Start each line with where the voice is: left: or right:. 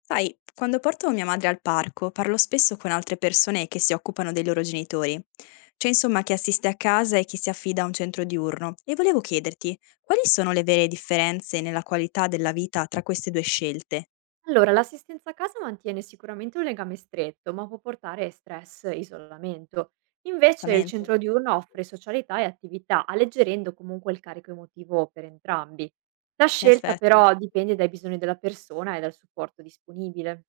left: Sai, quando porto mia madre al parco, parlo spesso con altre persone che si occupano dei loro genitori. C'è insomma chi assiste a casa e chi si affida a un centro diurno. E volevo chiederti, quali sono le vere differenze nella qualità della vita tra queste due scelte?
right: Allora, l'assistenza a casa mantiene sicuramente un legame stretto, ma può portare stress e isolamento. Invece il
left: Esattamente.
right: centro diurno offre socialità e attività, alleggerendo comunque il carico emotivo per entrambi. La
left: In
right: scelta
left: effetti.
right: però dipende dai bisogni della persona e dal supporto disponibile.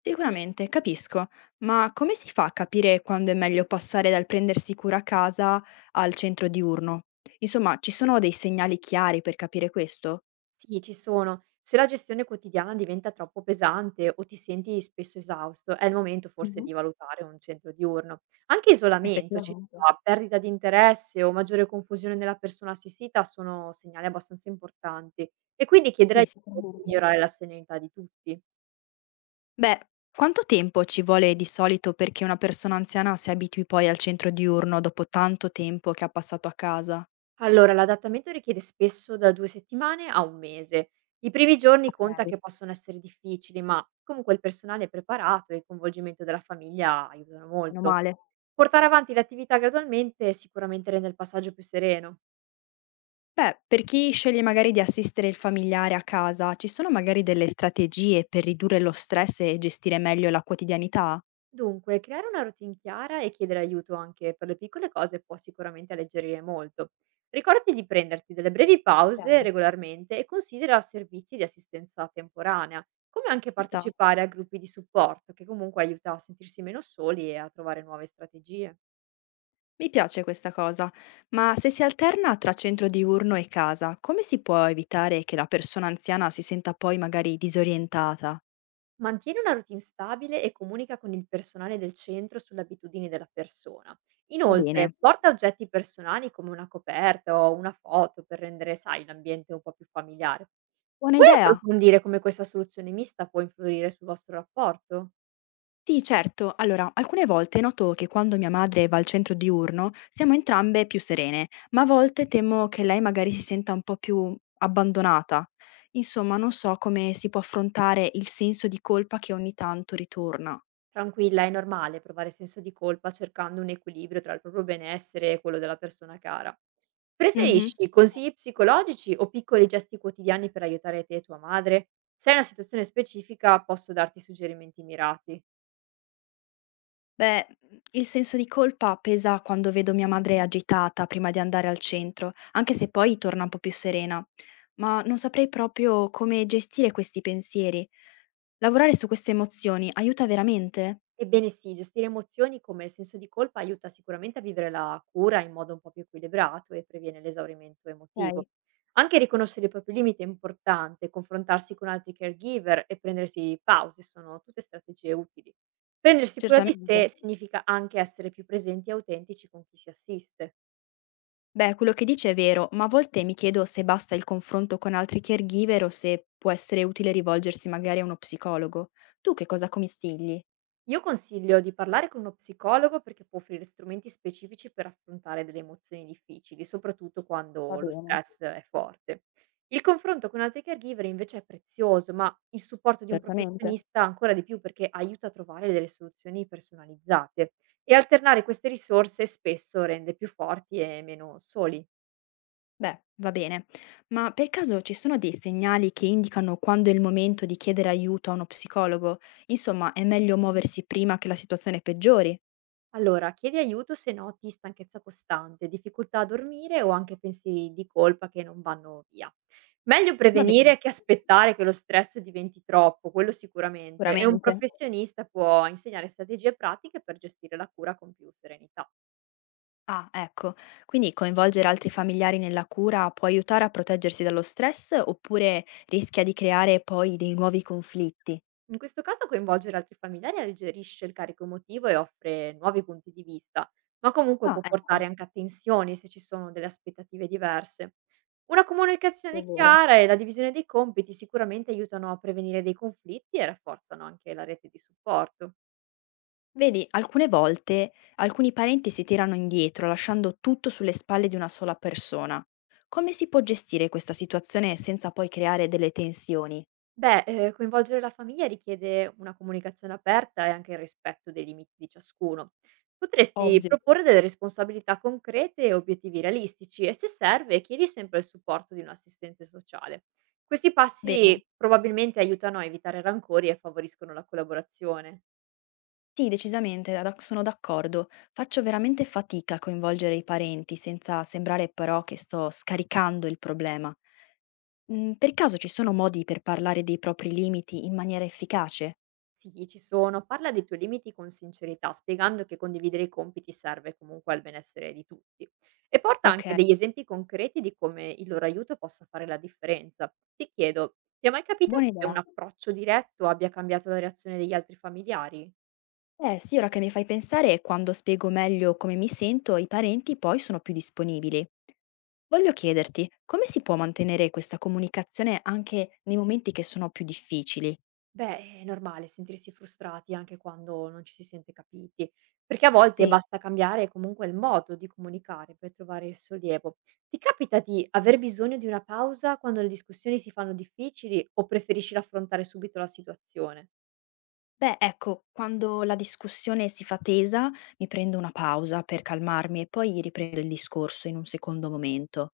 left: Sicuramente, capisco, ma come si fa a capire quando è meglio passare dal prendersi cura a casa al centro diurno? Insomma, ci sono dei segnali chiari per capire questo?
right: Sì, ci sono. Se la gestione quotidiana diventa troppo pesante o ti senti spesso esausto, è il momento forse
left: Mhm.
right: di valutare un centro diurno. Anche isolamento, ci
left: Effettivamente.
right: sta, perdita di interesse o maggiore confusione nella persona assistita sono segnali abbastanza importanti. E quindi chiedere
left: Sì,
right: aiuto può
left: sicuramente.
right: migliorare la serenità di tutti.
left: Beh, quanto tempo ci vuole di solito perché una persona anziana si abitui poi al centro diurno dopo tanto tempo che ha passato a casa?
right: Allora, l'adattamento richiede spesso da 2 settimane a 1 mese. I primi giorni conta
left: Okay,
right: che possono essere difficili, ma comunque il personale è preparato e il coinvolgimento della famiglia aiutano
left: meno
right: molto.
left: male.
right: Portare avanti le attività gradualmente sicuramente rende il passaggio più sereno.
left: Beh, per chi sceglie magari di assistere il familiare a casa, ci sono magari delle strategie per ridurre lo stress e gestire meglio la quotidianità?
right: Dunque, creare una routine chiara e chiedere aiuto anche per le piccole cose può sicuramente alleggerire molto. Ricordati di prenderti delle brevi pause
left: Okay.
right: regolarmente e considera servizi di assistenza temporanea, come anche
left: Ci sta.
right: partecipare a gruppi di supporto, che comunque aiuta a sentirsi meno soli e a trovare nuove strategie.
left: Mi piace questa cosa, ma se si alterna tra centro diurno e casa, come si può evitare che la persona anziana si senta poi magari disorientata?
right: Mantieni una routine stabile e comunica con il personale del centro sulle abitudini della persona.
left: Va
right: Inoltre,
left: bene.
right: porta oggetti personali come una coperta o una foto per rendere, sai, l'ambiente un po' più familiare.
left: Buona
right: Puoi
left: idea!
right: approfondire come questa soluzione mista può influire sul vostro rapporto.
left: Sì, certo. Allora, alcune volte noto che quando mia madre va al centro diurno siamo entrambe più serene, ma a volte temo che lei magari si senta un po' più abbandonata. Insomma, non so come si può affrontare il senso di colpa che ogni tanto ritorna.
right: Tranquilla, è normale provare senso di colpa cercando un equilibrio tra il proprio benessere e quello della persona cara.
left: Mhm.
right: Preferisci consigli psicologici o piccoli gesti quotidiani per aiutare te e tua madre? Se è una situazione specifica, posso darti suggerimenti mirati.
left: Beh, il senso di colpa pesa quando vedo mia madre agitata prima di andare al centro, anche se poi torna un po' più serena. Ma non saprei proprio come gestire questi pensieri. Lavorare su queste emozioni aiuta veramente?
right: Ebbene sì, gestire emozioni come il senso di colpa aiuta sicuramente a vivere la cura in modo un po' più equilibrato e previene l'esaurimento emotivo.
left: Okay,
right: Anche riconoscere i propri limiti è importante, confrontarsi con altri caregiver e prendersi pause sono tutte strategie utili. Prendersi cura di
left: certamente.
right: sé significa anche essere più presenti e autentici con chi si assiste.
left: Beh, quello che dici è vero, ma a volte mi chiedo se basta il confronto con altri caregiver o se può essere utile rivolgersi magari a uno psicologo. Tu che cosa consigli?
right: Io consiglio di parlare con uno psicologo perché può offrire strumenti specifici per affrontare delle emozioni difficili, soprattutto
left: Va
right: quando lo
left: bene,
right: stress è forte. Il confronto con altri caregiver invece è prezioso, ma il supporto di un
left: certamente.
right: professionista ancora di più perché aiuta a trovare delle soluzioni personalizzate e alternare queste risorse spesso rende più forti e meno soli.
left: Beh, va bene. Ma per caso ci sono dei segnali che indicano quando è il momento di chiedere aiuto a uno psicologo? Insomma, è meglio muoversi prima che la situazione peggiori?
right: Allora, chiedi aiuto se noti stanchezza costante, difficoltà a dormire o anche pensieri di colpa che non vanno via. Meglio
left: Va bene,
right: prevenire che aspettare che lo stress diventi troppo, quello sicuramente, e un
left: sicuramente.
right: professionista può insegnare strategie pratiche per gestire la cura con più serenità.
left: Ah, ecco. Quindi coinvolgere altri familiari nella cura può aiutare a proteggersi dallo stress oppure rischia di creare poi dei nuovi conflitti?
right: In questo caso coinvolgere altri familiari alleggerisce il carico emotivo e offre nuovi punti di vista, ma comunque
left: Ah,
right: può portare
left: ecco,
right: anche a tensioni se ci sono delle aspettative diverse. Una
left: è
right: comunicazione
left: vero.
right: chiara e la divisione dei compiti sicuramente aiutano a prevenire dei conflitti e rafforzano anche la rete di supporto.
left: Vedi, alcune volte alcuni parenti si tirano indietro, lasciando tutto sulle spalle di una sola persona. Come si può gestire questa situazione senza poi creare delle tensioni?
right: Beh, coinvolgere la famiglia richiede una comunicazione aperta e anche il rispetto dei limiti di ciascuno. Potresti
left: Ovvio.
right: proporre delle responsabilità concrete e obiettivi realistici e se serve chiedi sempre il supporto di un assistente sociale. Questi
left: Bene.
right: passi probabilmente aiutano a evitare rancori e favoriscono la collaborazione.
left: Sì, decisamente, da sono d'accordo. Faccio veramente fatica a coinvolgere i parenti, senza sembrare però che sto scaricando il problema. Mhmm, per caso ci sono modi per parlare dei propri limiti in maniera efficace?
right: Sì, ci sono. Parla dei tuoi limiti con sincerità, spiegando che condividere i compiti serve comunque al benessere di tutti. E porta anche
left: Okay,
right: degli esempi concreti di come il loro aiuto possa fare la differenza. Ti chiedo, ti è mai
left: buona
right: capitato che un
left: idea.
right: approccio diretto abbia cambiato la reazione degli altri familiari?
left: Eh sì, ora che mi fai pensare, quando spiego meglio come mi sento, i parenti poi sono più disponibili. Voglio chiederti, come si può mantenere questa comunicazione anche nei momenti che sono più difficili?
right: Beh, è normale sentirsi frustrati anche quando non ci si sente capiti, perché a volte
left: Sì.
right: basta cambiare comunque il modo di comunicare per trovare il sollievo. Ti capita di aver bisogno di una pausa quando le discussioni si fanno difficili o preferisci affrontare subito la situazione?
left: Beh, ecco, quando la discussione si fa tesa, mi prendo una pausa per calmarmi e poi riprendo il discorso in un secondo momento.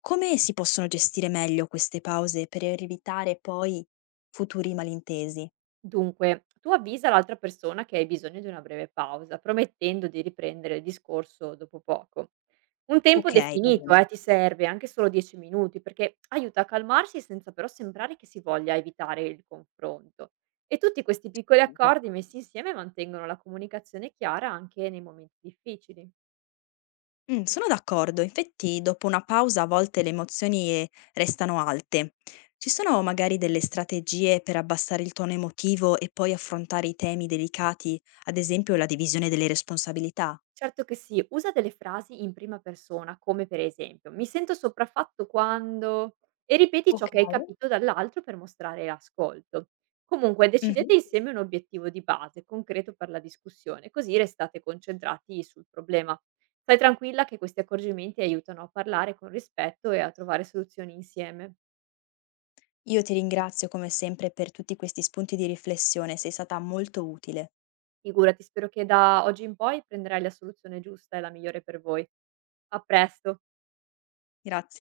left: Come si possono gestire meglio queste pause per evitare poi futuri malintesi?
right: Dunque, tu avvisa l'altra persona che hai bisogno di una breve pausa, promettendo di riprendere il discorso dopo poco. Un tempo
left: Ok, va
right: definito,
left: bene.
right: ti serve anche solo 10 minuti, perché aiuta a calmarsi senza però sembrare che si voglia evitare il confronto. E tutti questi piccoli
left: Niente.
right: accordi messi insieme mantengono la comunicazione chiara anche nei momenti difficili.
left: Mm, sono d'accordo, infatti dopo una pausa a volte le emozioni restano alte. Ci sono magari delle strategie per abbassare il tono emotivo e poi affrontare i temi delicati, ad esempio la divisione delle responsabilità?
right: Certo che sì, usa delle frasi in prima persona, come per esempio: "Mi sento sopraffatto quando" e ripeti ciò
left: Ok.
right: che hai capito dall'altro per mostrare ascolto. Comunque
left: Mh-mh.
right: decidete insieme un obiettivo di base, concreto per la discussione, così restate concentrati sul problema. Stai tranquilla che questi accorgimenti aiutano a parlare con rispetto e a trovare soluzioni insieme.
left: Io ti ringrazio come sempre per tutti questi spunti di riflessione, sei stata molto utile.
right: Figurati, spero che da oggi in poi prenderai la soluzione giusta e la migliore per voi. A presto.
left: Graz